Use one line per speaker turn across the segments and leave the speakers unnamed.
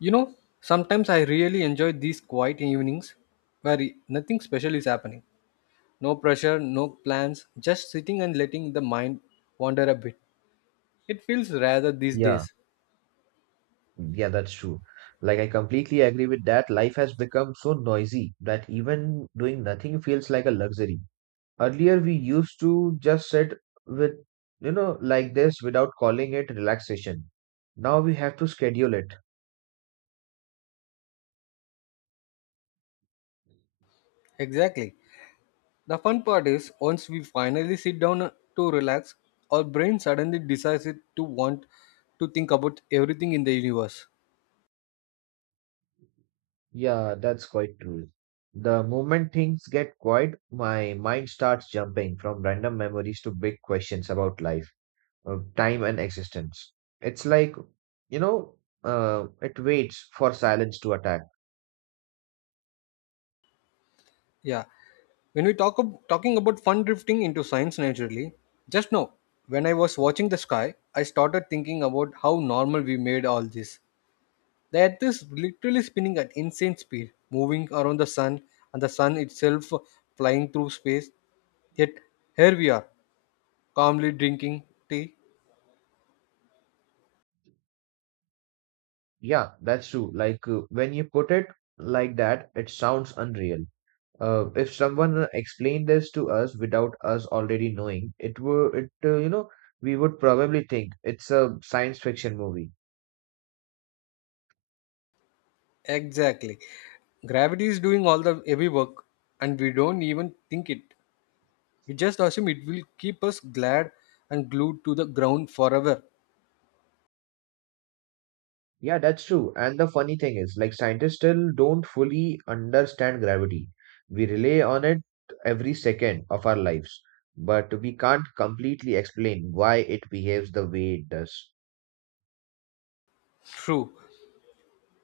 You know, Sometimes I really enjoy these quiet evenings where nothing special is happening. No pressure, no plans, just sitting and letting the mind wander a bit. It feels rather these
Yeah,
days.
yeah, that's true. I completely agree with that. Life has become so noisy that even doing nothing feels like a luxury. Earlier, we used to just sit with like this without calling it relaxation. Now we have to schedule it.
Exactly. The fun part is once we finally sit down to relax, our brain suddenly decides it to want to think about everything in the universe.
Yeah, that's quite true. The moment things get quiet, my mind starts jumping from random memories to big questions about life, of time, and existence. It's like, you know, it waits for silence to attack.
Yeah. When we talking about fun drifting into science naturally, just now, when I was watching the sky, I started thinking about how normal we made all this. The earth is literally spinning at insane speed, moving around the sun and the sun itself flying through space. Yet here we are, calmly drinking tea.
Yeah, that's true. When you put it like that, it sounds unreal. If someone explained this to us without us already knowing, it would, it you know, we would probably think it's a science fiction movie.
Exactly. Gravity is doing all the heavy work and we don't even think it. We just assume it will keep us glad and glued to the ground forever.
Yeah, that's true. And the funny thing is, like scientists still don't fully understand gravity. We rely on it every second of our lives, but we can't completely explain why it behaves the way it does.
True.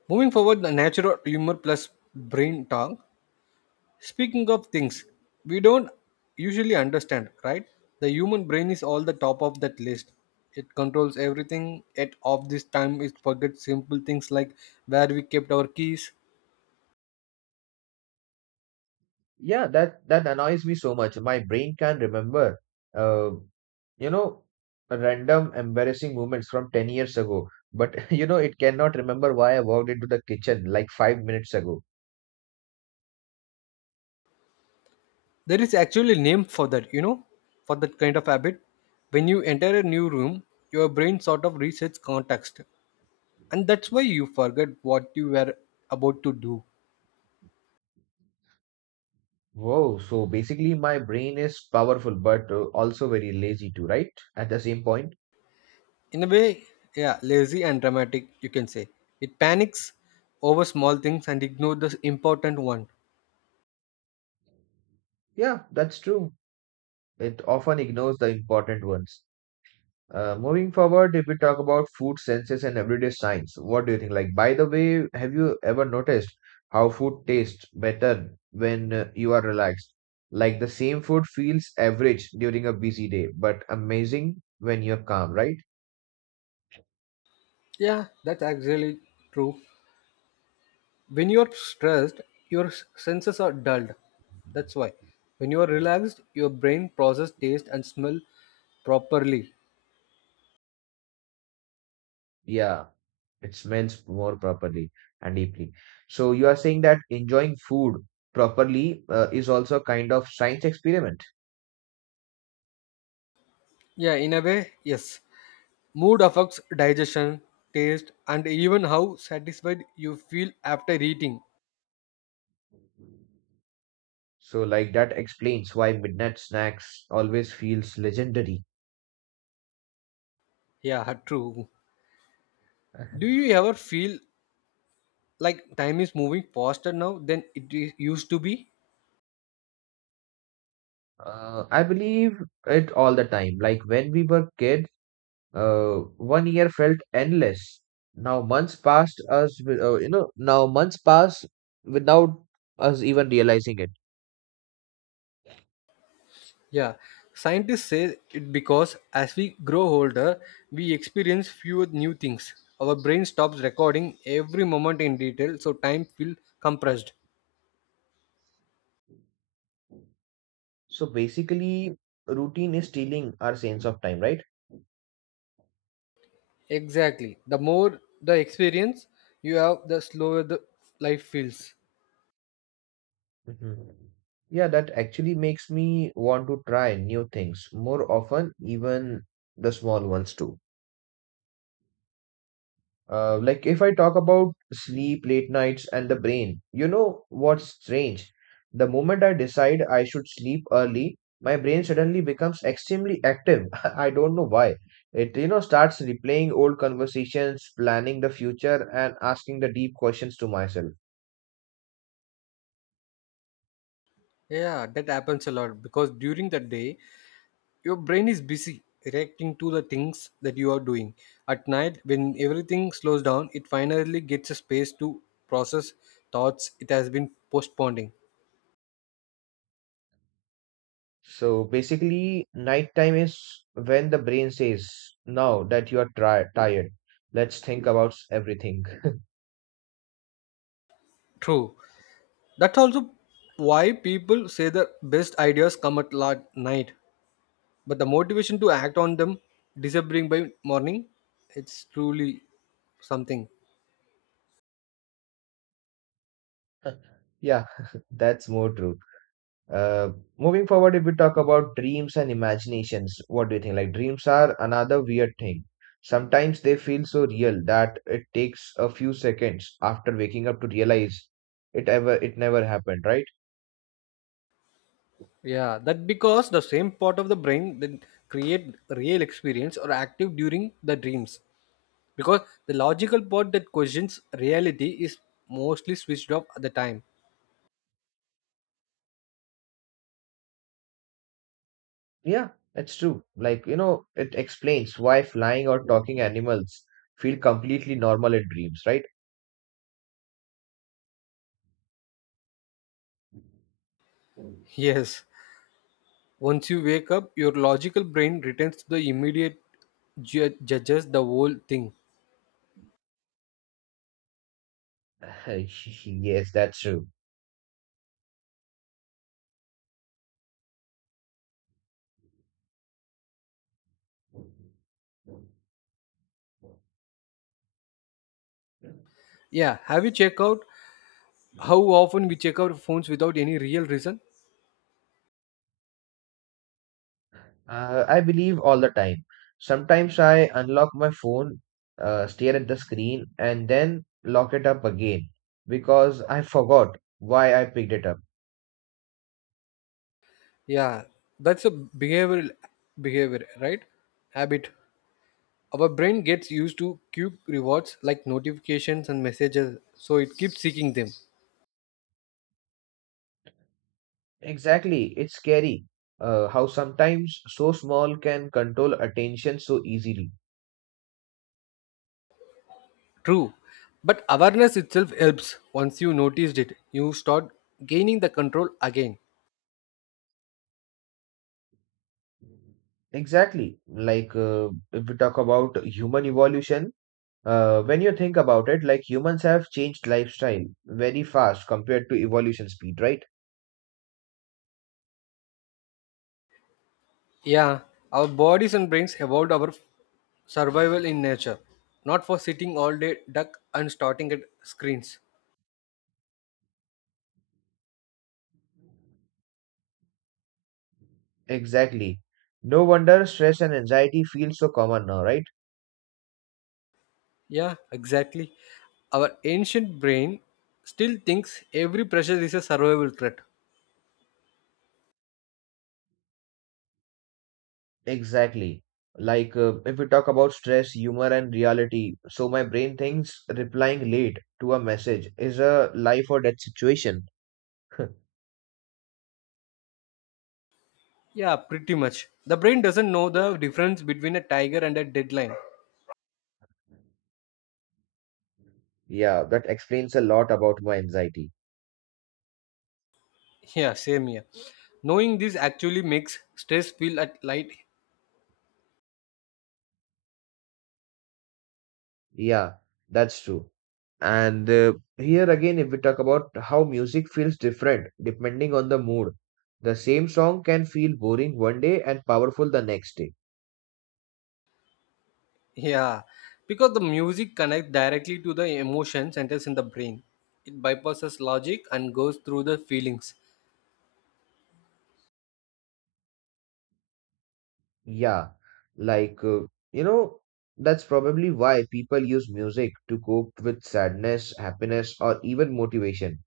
Moving forward, the natural humor plus brain talk. Speaking of things we don't usually understand, right? The human brain is all the top of that list. It controls everything. At of this time, it forgets simple things like where we kept our keys.
Yeah, that annoys me so much. My brain can remember, uh, you know, random embarrassing moments from 10 years ago, but it cannot remember why I walked into the kitchen like 5 minutes ago.
There is actually a name for that, for that kind of habit. When you enter a new room, your brain sort of resets context, and that's why you forget what you were about to do.
Whoa, so basically my brain is powerful, but also very lazy too, right? At the same point.
In a way, yeah, lazy and dramatic, you can say. It panics over small things and ignore the important one.
Yeah, that's true. It often ignores the important ones. Moving forward, if we talk about food senses and everyday signs, what do you think? By the way, have you ever noticed how food tastes better when you are relaxed? Like, the same food feels average during a busy day, but amazing when you're calm, right?
Yeah, that's actually true. When you're stressed, your senses are dulled. That's why when you are relaxed, your brain processes taste and smell properly.
Yeah, it smells more properly and deeply. So, you are saying that enjoying food properly is also a kind of science experiment.
Yeah, in a way, yes. Mood affects digestion, taste, and even how satisfied you feel after eating.
So, like, that explains why midnight snacks always feels legendary.
Yeah, true. Do you ever feel like time is moving faster now than it used to be?
I believe it all the time. Like when we were kids, one year felt endless. Now months passed us, with, you know, now months pass without us even realizing it.
Yeah, scientists say it because as we grow older we experience fewer new things. Our brain stops recording every moment in detail, so time feels compressed.
So basically, routine is stealing our sense of time, right?
Exactly. The more the experience you have, the slower the life feels.
Mhm. Yeah, that actually makes me want to try new things more often, even the small ones too. Like if I talk about sleep, late nights, and the brain, you know what's strange? The moment I decide I should sleep early, my brain suddenly becomes extremely active. I don't know why. It starts replaying old conversations, planning the future, and asking the deep questions to myself.
Yeah, that happens a lot because during the day your brain is busy reacting to the things that you are doing. At night, when everything slows down, it finally gets a space to process thoughts it has been postponing.
So basically, nighttime is when the brain says, "Now that you are tri tired, let's think about everything."
True. That's also why people say the best ideas come at night, but the motivation to act on them disappearing by morning, it's truly something.
Yeah, that's more true. Uh, Moving forward, if we talk about dreams and imaginations, what do you think? Like dreams are another weird thing. Sometimes they feel so real that it takes a few seconds after waking up to realize it never happened, right?
Yeah, that because the same part of the brain that create real experience or active during the dreams because the logical part that questions reality is mostly switched off at the time.
Yeah, that's true. It explains why flying or talking animals feel completely normal in dreams, right?
Yes, once you wake up, your logical brain returns to the immediate judges the whole thing.
Yes, that's true.
Yeah, have you checked out how often we check our phones without any real reason?
I believe all the time. Sometimes I unlock my phone, stare at the screen, and then lock it up again because I forgot why I picked it up.
Yeah, that's a behavior, right? Habit. Our brain gets used to cube rewards like notifications and messages, so it keeps seeking them.
Exactly, it's scary how sometimes so small can control attention so easily.
True, but awareness itself helps. Once you noticed it, you start gaining the control again.
Exactly, if we talk about human evolution, when you think about it, like humans have changed lifestyle very fast compared to evolution speed, right?
Yeah, our bodies and brains evolved our survival in nature, not for sitting all day duck and starting at screens.
Exactly. No wonder stress and anxiety feel so common now, right?
Yeah, exactly. Our ancient brain still thinks every pressure is a survival threat.
Exactly. If we talk about stress, humor, and reality, so my brain thinks replying late to a message is a life or death situation.
Yeah, pretty much. The brain doesn't know the difference between a tiger and a deadline.
Yeah, that explains a lot about my anxiety.
Yeah, same here. Knowing this actually makes stress feel at light.
Yeah, that's true. And here again, if we talk about how music feels different depending on the mood, the same song can feel boring one day and powerful the next day.
Yeah, because the music connects directly to the emotion centers in the brain. It bypasses logic and goes through the feelings.
Yeah, like, uh, you know, that's probably why people use music to cope with sadness, happiness, or even motivation.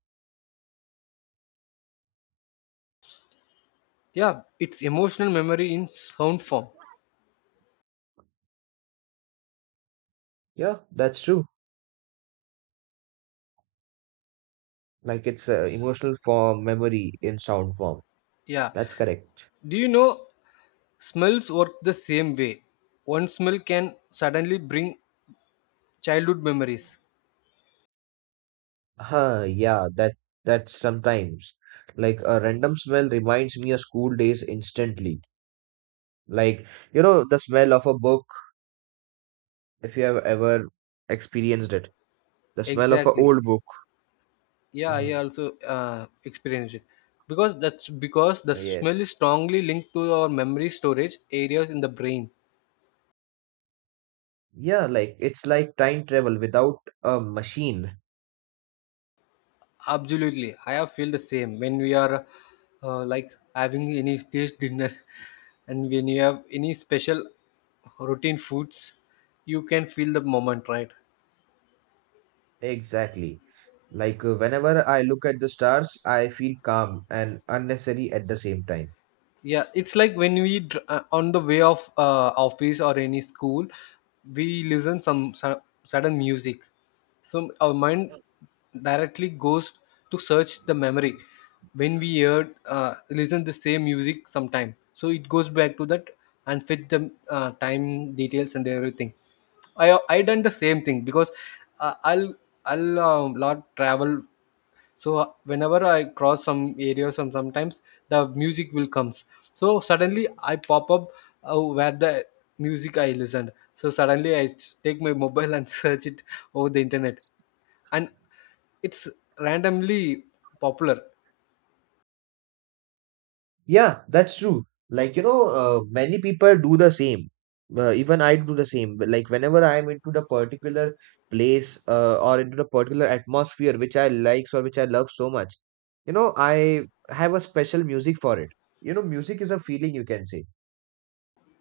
Yeah, it's emotional memory in sound form.
Yeah, that's true. Like, it's emotional form, memory in sound form.
Yeah.
That's correct.
Do you know smells work the same way? One smell can suddenly bring childhood memories.
Huh, yeah, that's sometimes like a random smell reminds me of school days instantly. Like, the smell of a book, if you have ever experienced it, the smell of an
Exactly.
old book.
Yeah,
Hmm.
I also experienced it. Because That's because the smell
Yes.
is strongly linked to our memory storage areas in the brain.
Yeah, like it's like time travel without a machine.
Absolutely, I have feel the same when we are like having any taste dinner, and when you have any special routine foods, you can feel the moment, right?
Exactly. Whenever I look at the stars, I feel calm and unnecessary at the same time.
Yeah, it's like when we on the way of office or any school. We listen some sudden music, so our mind directly goes to search the memory when we heard listen the same music sometime, so it goes back to that and fit the time details and everything. I done the same thing because uh, I'll I'll lot travel. So whenever I cross some areas, sometimes the music will comes, so suddenly I pop up where the music I listened. So suddenly I take my mobile and search it over the internet, and it's randomly popular.
Yeah, that's true. Many people do the same. Even I do the same. But, like, whenever I'm into the particular place or into the particular atmosphere which I likes or which I love so much, you know, I have a special music for it. You know, music is a feeling, you can say.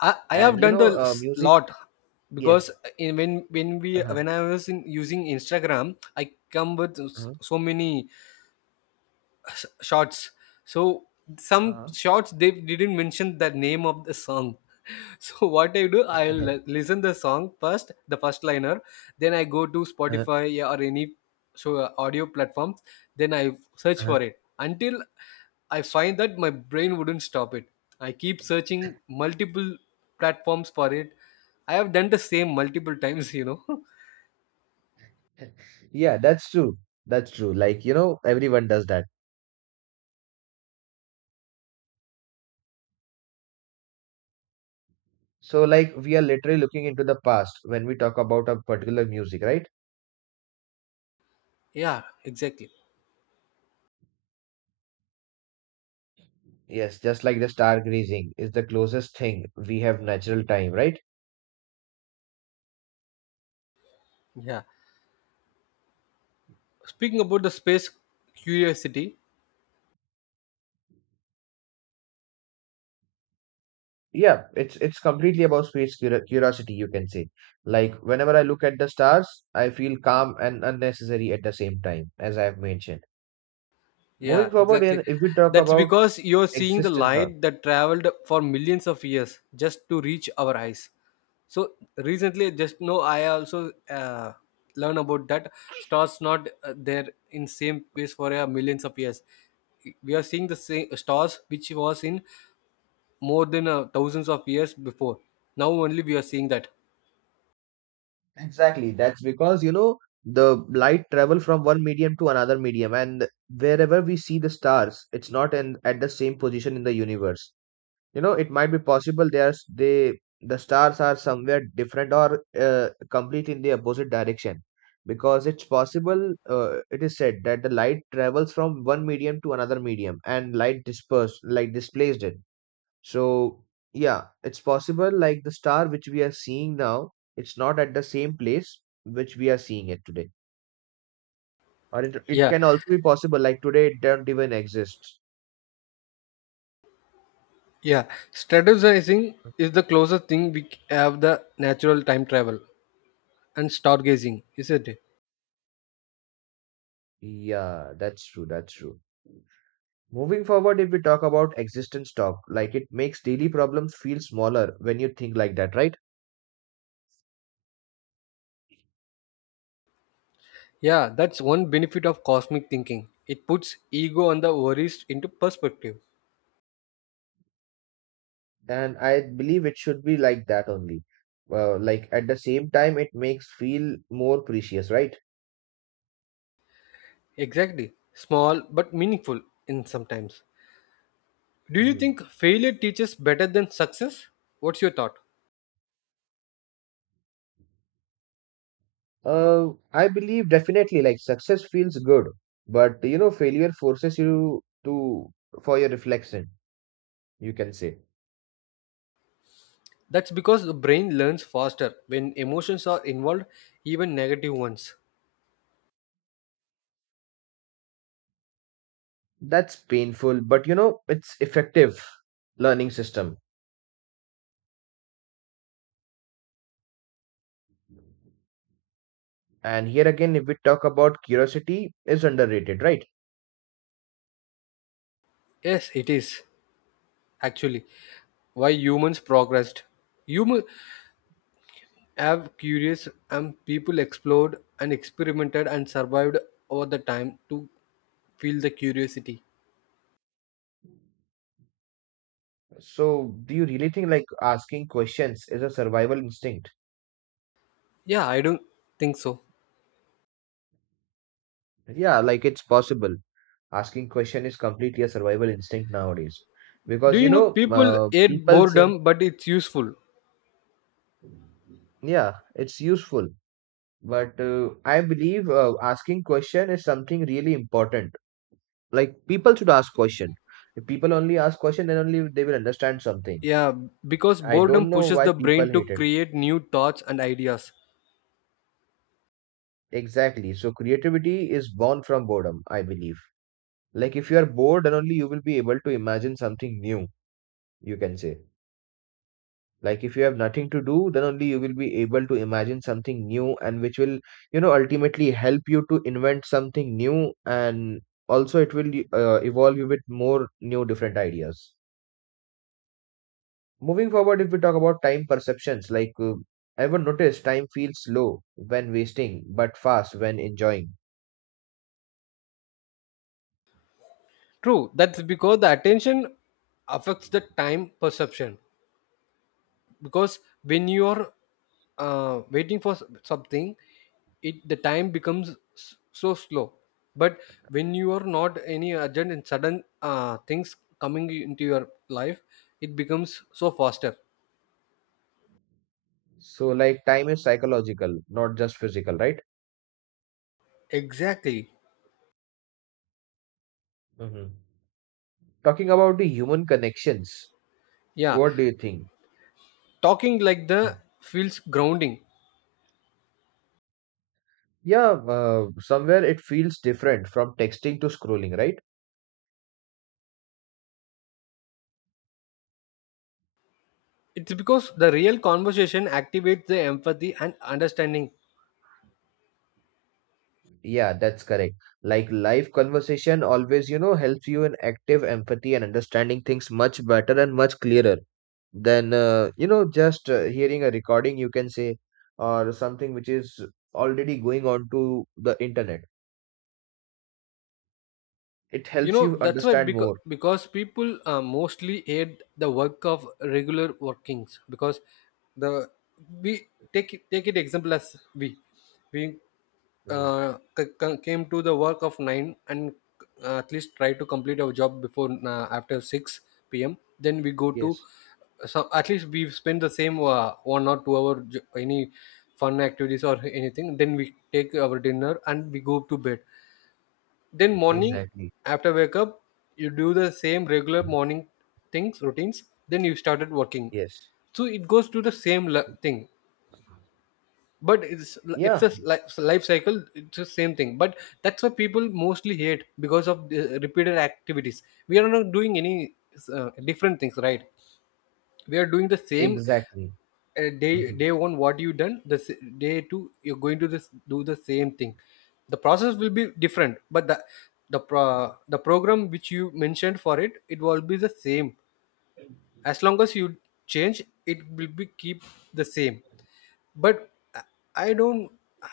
I have
And, you
done the
know, music,
lot because
yes.
in when we
Uh-huh.
when I was in using Instagram I come with
Uh-huh.
so many shots. So some
Uh,
shots, they didn't mention the name of the song. So what I do, I'll listen the song first, the first liner. Then I go to
uh-huh.
Spotify or any audio platforms. Then I search
Uh-huh.
for it until I find that. My brain wouldn't stop it, I keep searching multiple platforms for it. I have done the same multiple times.
Yeah, that's true. That's true. Like, you know, everyone does that. So, like, we are literally looking into the past when we talk about a particular music, right?
Yeah, exactly.
Yes, just like the stargazing is the closest thing we have natural time, right?
Yeah, speaking about the space curiosity.
Yeah, it's completely about space curiosity, you can say. Like, whenever I look at the stars, I feel calm and unnecessary at the same time, as I have mentioned. Moving
Yeah,
forward,
exactly.
and if we talk
That's
about
because you're seeing the
existence.
light that traveled for millions of years just to reach our eyes. So recently, just know I also learn about that stars not there in same place for millions of years. We are seeing the same stars which was in more than thousands of years before. Now only we are seeing that.
Exactly. That's because, you know, the light travel from one medium to another medium, and wherever we see the stars, it's not in at the same position in the universe. You know, it might be possible the stars are somewhere different or complete in the opposite direction because it's possible it is said that the light travels from one medium to another medium and light dispersed, light displaced it so, yeah, it's possible like the star which we are seeing now, it's not at the same place which we are seeing it today. Or it
Yeah,
can also be possible like today it don't even exist.
yeah. Strategizing is the closest thing we have the natural time travel and stargazing, isn't it?
Yeah, that's true, that's true. Moving forward, if we talk about existence talk, like it makes daily problems feel smaller when you think like that, right?
Yeah, that's one benefit of cosmic thinking. It puts ego and the worries into perspective.
And I believe it should be like that only. Like at the same time, it makes feel more precious, right?
Exactly. Small but meaningful in sometimes. Do you
Mhm.
think failure teaches better than success? What's your thought?
I believe definitely like success feels good, but you know, failure forces you to for your reflection, you can say.
That's because the brain learns faster when emotions are involved, even negative ones.
That's painful, but you know, it's effective learning system. And here again, if we talk about curiosity, is underrated, right?
Yes, it is actually why humans progressed. Humans have curious and people explored and experimented and survived over the time to feel the curiosity.
So, do you really think like asking questions is a survival instinct?
Yeah, I don't think so.
Yeah, like it's possible. Asking question is completely a survival instinct nowadays
Do
because you
you know
know,
people hate
people say,
boredom, but it's useful?
yeah, it's useful. But I believe asking question is something really important. Like people should ask question. If people only ask question, then only they will understand something.
Yeah, because
I
boredom
don't know
pushes
why
the
people
brain to
hate it.
create new thoughts and ideas.
Exactly. So creativity is born from boredom, I believe. Like if you are bored, then only you will be able to imagine something new, you can say. Like if you have nothing to do then only you will be able to imagine something new and which will, you know, ultimately help you to invent something new and also it will evolve you with more new different ideas. Moving forward, if we talk about time perceptions, ever notice time feels slow when wasting but fast when enjoying.
True, that's because the attention affects the time perception. Because when you are waiting for something, it the time becomes so slow. But when you are not any urgent and sudden things coming into your life, it becomes so faster.
So like time is psychological not just physical, right?
Exactly.
Hmm. Talking about the human connections,
Yeah,
what do you think?
talking like the feels grounding.
Yeah, somewhere it feels different from texting to scrolling, right?
It's because the real conversation activates the empathy and understanding.
Yeah, that's correct. Like live conversation always, you know, helps you in active empathy and understanding things much better and much clearer than, you know, just hearing a recording, you can say, or something which is already going on to the internet. It
You
helps
know,
you
that's why,
understand
because
more.
people mostly hate the work of regular workings, because the we take it example as we
Mhm.
came to the work of 9 and at least try to complete our job before after 6 p.m then we go to.
Yes,
So at least we've spent the same 1 or 2 hour any fun activities or anything. Then we take our dinner and we go to bed. Then morning
exactly.
after wake up, you do the same regular morning things, routines. Then you started working.
Yes.
So it goes to the same thing. But it's it's
Yeah,
a li- life cycle. It's the same thing. But that's what people mostly hate because of the repeated activities. We are not doing any different things, right? We are doing the same
exactly.
day
Mhm.
day one what you done the day two you're going to this do the same thing. The process will be different, but the program which you mentioned for it will be the same. As long as you change, it will be keep the same. But i I don't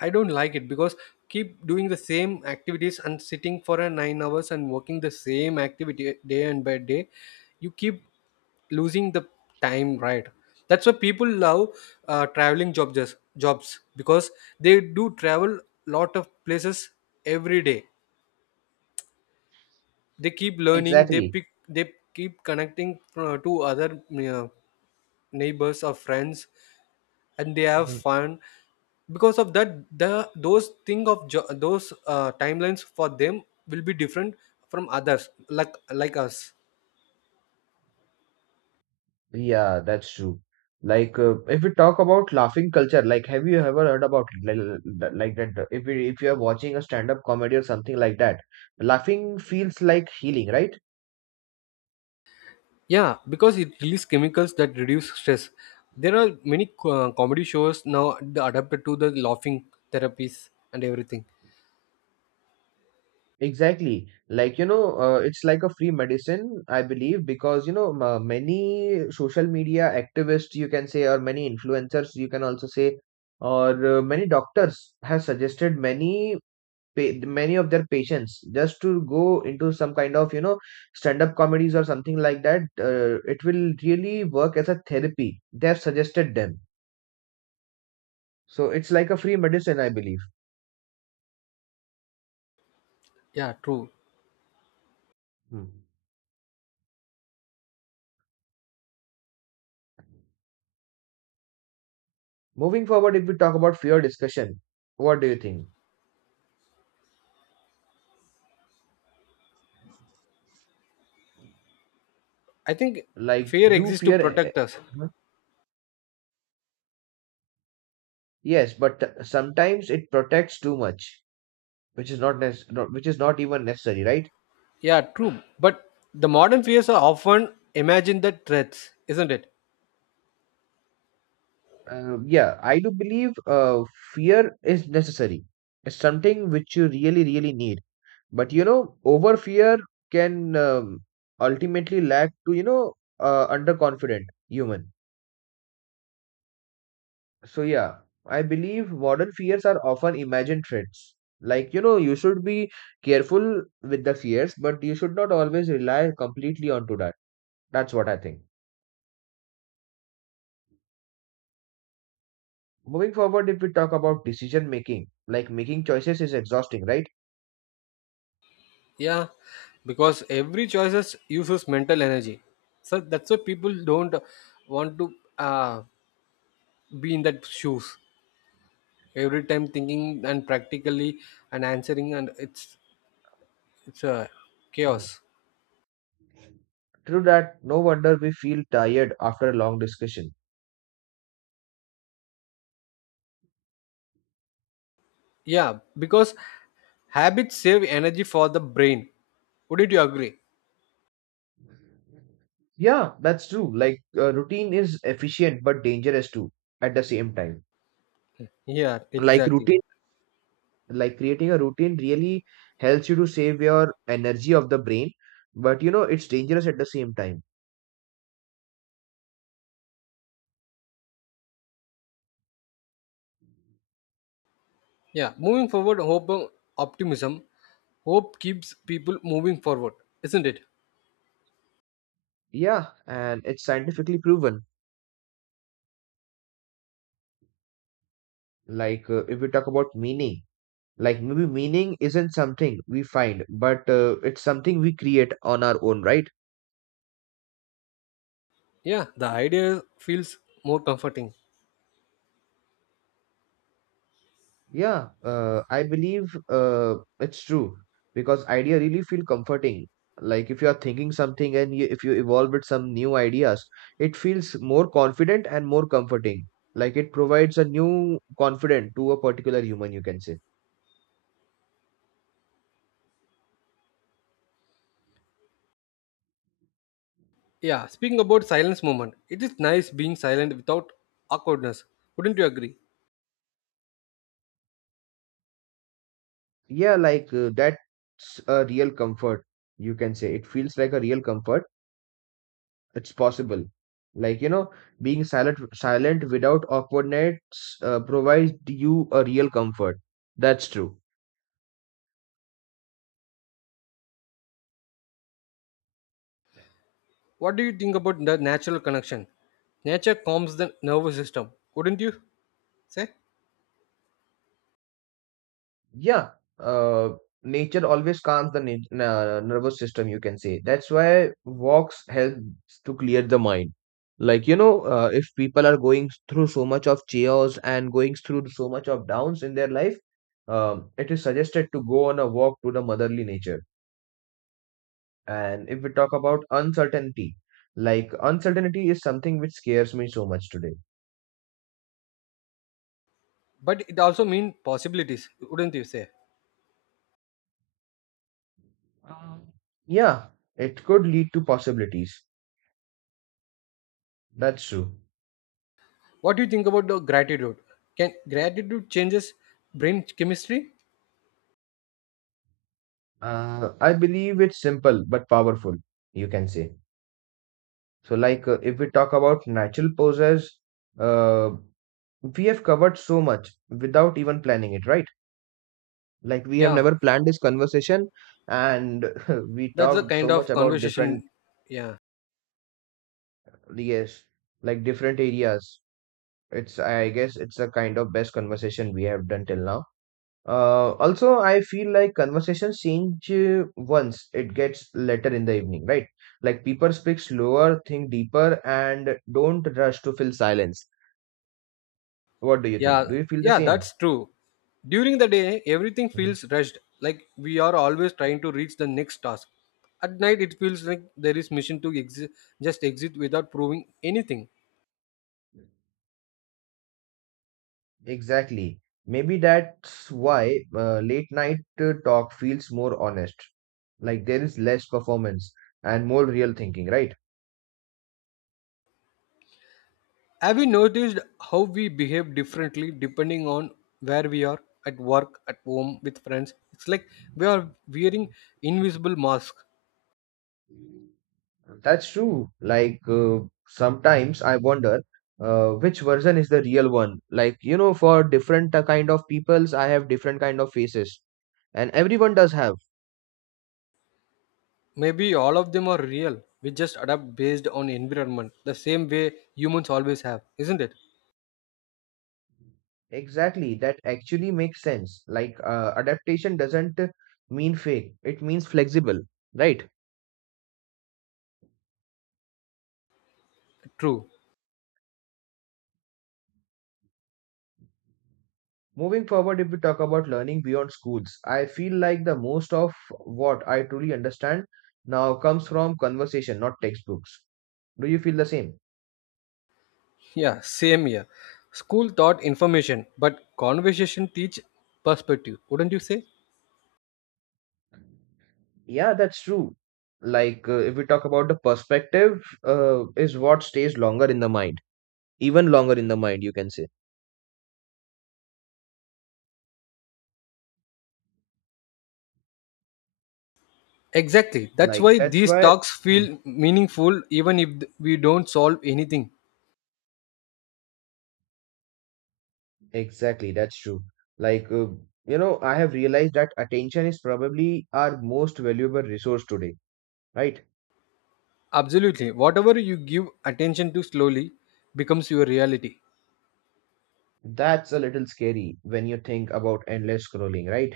I don't like it because keep doing the same activities and sitting for a 9 hours and working the same activity day and by day you keep losing the time, right? That's why people love traveling jobs because they do travel lot of places every day, they keep learning, they
Exactly.
pick they keep connecting to other neighbors or friends, and they have
Mhm.
fun. Because of that the those thing of jo- those timelines for them will be different from others, like us.
Yeah, that's true. Like, if we talk about laughing culture, like, have you ever heard about it? Like, that, if you are watching a stand-up comedy or something like that, laughing feels like healing, right?
Yeah, because it releases chemicals that reduce stress. There are many comedy shows now adapted to the laughing therapies and everything.
Exactly. Like, you know, it's like a free medicine, I believe, because, you know, many social media activists, you can say, or many influencers, you can also say, or many doctors have suggested many pa many of their patients just to go into some kind of, you know, stand-up comedies or something like that. It will really work as a therapy. They have suggested them. So it's like a free medicine, I believe.
Yeah, true.
Hmm. Moving forward, if we talk about fear discussion, what do you think?
I think
Like,
fear
do
exists to
fear?
protect us.
Huh? Yes, but sometimes it protects too much, which is not nec- not- which is not even necessary, right?
Yeah, true. But the modern fears are often imagined that threats, isn't it?
Yeah, I do believe fear is necessary. It's something which you really, really need. But you know, over fear can ultimately lead to underconfident human. So yeah, I believe modern fears are often imagined threats. Like you know, you should be careful with the fears, but you should not always rely completely onto that. That's what I think. Moving forward, if we talk about decision making, like making choices is exhausting, right?
Yeah, because every choices uses mental energy. So that's why people don't want to be in that shoes every time thinking and practically and answering, and it's a
Mhm.
chaos.
True that. No wonder we feel tired after a long discussion.
Yeah, because habits save energy for the brain. Wouldn't you agree?
Yeah, that's true. Like routine is efficient but dangerous too at the same time.
Yeah,
Like
exactly.
routine, like creating a routine really helps you to save your energy of the brain, but you know it's dangerous at the same time.
Yeah, moving forward, hope and optimism. Hope keeps people moving forward, isn't it?
Yeah, and it's scientifically proven. Like if we talk about meaning, like maybe meaning isn't something we find, but it's something we create on our own, right?
Yeah, the idea feels more comforting.
Yeah, I believe it's true because idea really feel comforting. Like if you are thinking something if you evolve with some new ideas, it feels more confident and more comforting. Like it provides a new confidence to a particular human, you can say.
Yeah, speaking about silence moment, it is nice being silent without awkwardness. Wouldn't you agree?
Yeah, like that's a real comfort, you can say. It feels like a real comfort. It's possible. Like, you know, being silent without awkwardness provides you a real comfort. That's true.
What do you think about the natural connection? Nature calms the nervous system, wouldn't you say?
Yeah, uh, nature always calms the nervous system, you can say. That's why walks helps to clear the mind. Like, you know, if people are going through so much of chaos and going through so much of downs in their life, it is suggested to go on a walk to the motherly nature. And if we talk about uncertainty, like uncertainty is something which scares me so much today.
But it also means possibilities, wouldn't you say?
Um, Yeah, it could lead to possibilities. That's true.
What do you think about the gratitude? Can gratitude changes brain chemistry?
I believe it's simple but powerful, you can say. So, like, if we talk about natural poses, uh, we have covered so much without even planning it, right? Like, we have
Yeah,
never planned this conversation, and we
that's the
talked
kind
so much
of
about different,
conversation. Yeah.
yes, like different areas. It's, I guess, it's a kind of best conversation we have done till now. Also, I feel like conversations change once it gets later in the evening, right? Like people speak slower, think deeper, and don't rush to fill silence. What do you think?
Yeah,
Do you feel the
yeah,
same?
that's true. During the day, everything
Mhm.
feels rushed, like we are always trying to reach the next task. At night, it feels like there is mission to just exit without proving anything.
Exactly. Maybe that's why late night talk feels more honest. Like there is less performance and more real thinking, right?
Have you noticed how we behave differently depending on where we are at work, at home, with friends? It's like we are wearing invisible masks.
That's true. Like sometimes I wonder which version is the real one. Like you know, for different kind of peoples, I have different kind of faces, and everyone does have.
Maybe all of them are real. We just adapt based on environment, the same way humans always have, isn't it?
Exactly, that actually makes sense. Like adaptation doesn't mean fake; it means flexible, right?
True.
Moving forward, if we talk about learning beyond schools, I feel like the most of what I truly understand now comes from conversation, not textbooks. Do you feel the same?
Yeah, same here. School taught information, but conversation teach perspective, wouldn't you say?
Yeah, that's true. Like, if we talk about the perspective, is what stays longer in the mind, even longer in the mind, you can say.
Exactly. That's
Like,
why
that's
these
why,
talks
Mhm.
feel meaningful even if we don't solve anything.
exactly, that's true. Like, you know, I have realized that attention is probably our most valuable resource today, right?
Absolutely. Whatever you give attention to slowly becomes your reality.
That's a little scary when you think about endless scrolling, right?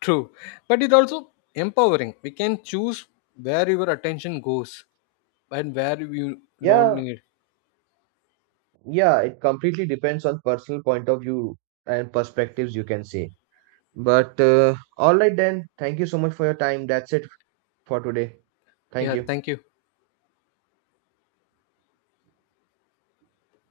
True. But it's also empowering. We can choose where your attention goes and where you don't
Yeah,
need.
yeah, it completely depends on personal point of view and perspectives, you can say. But all right then, thank you so much for your time. That's it for today. Thank
Yeah,
you.
thank you.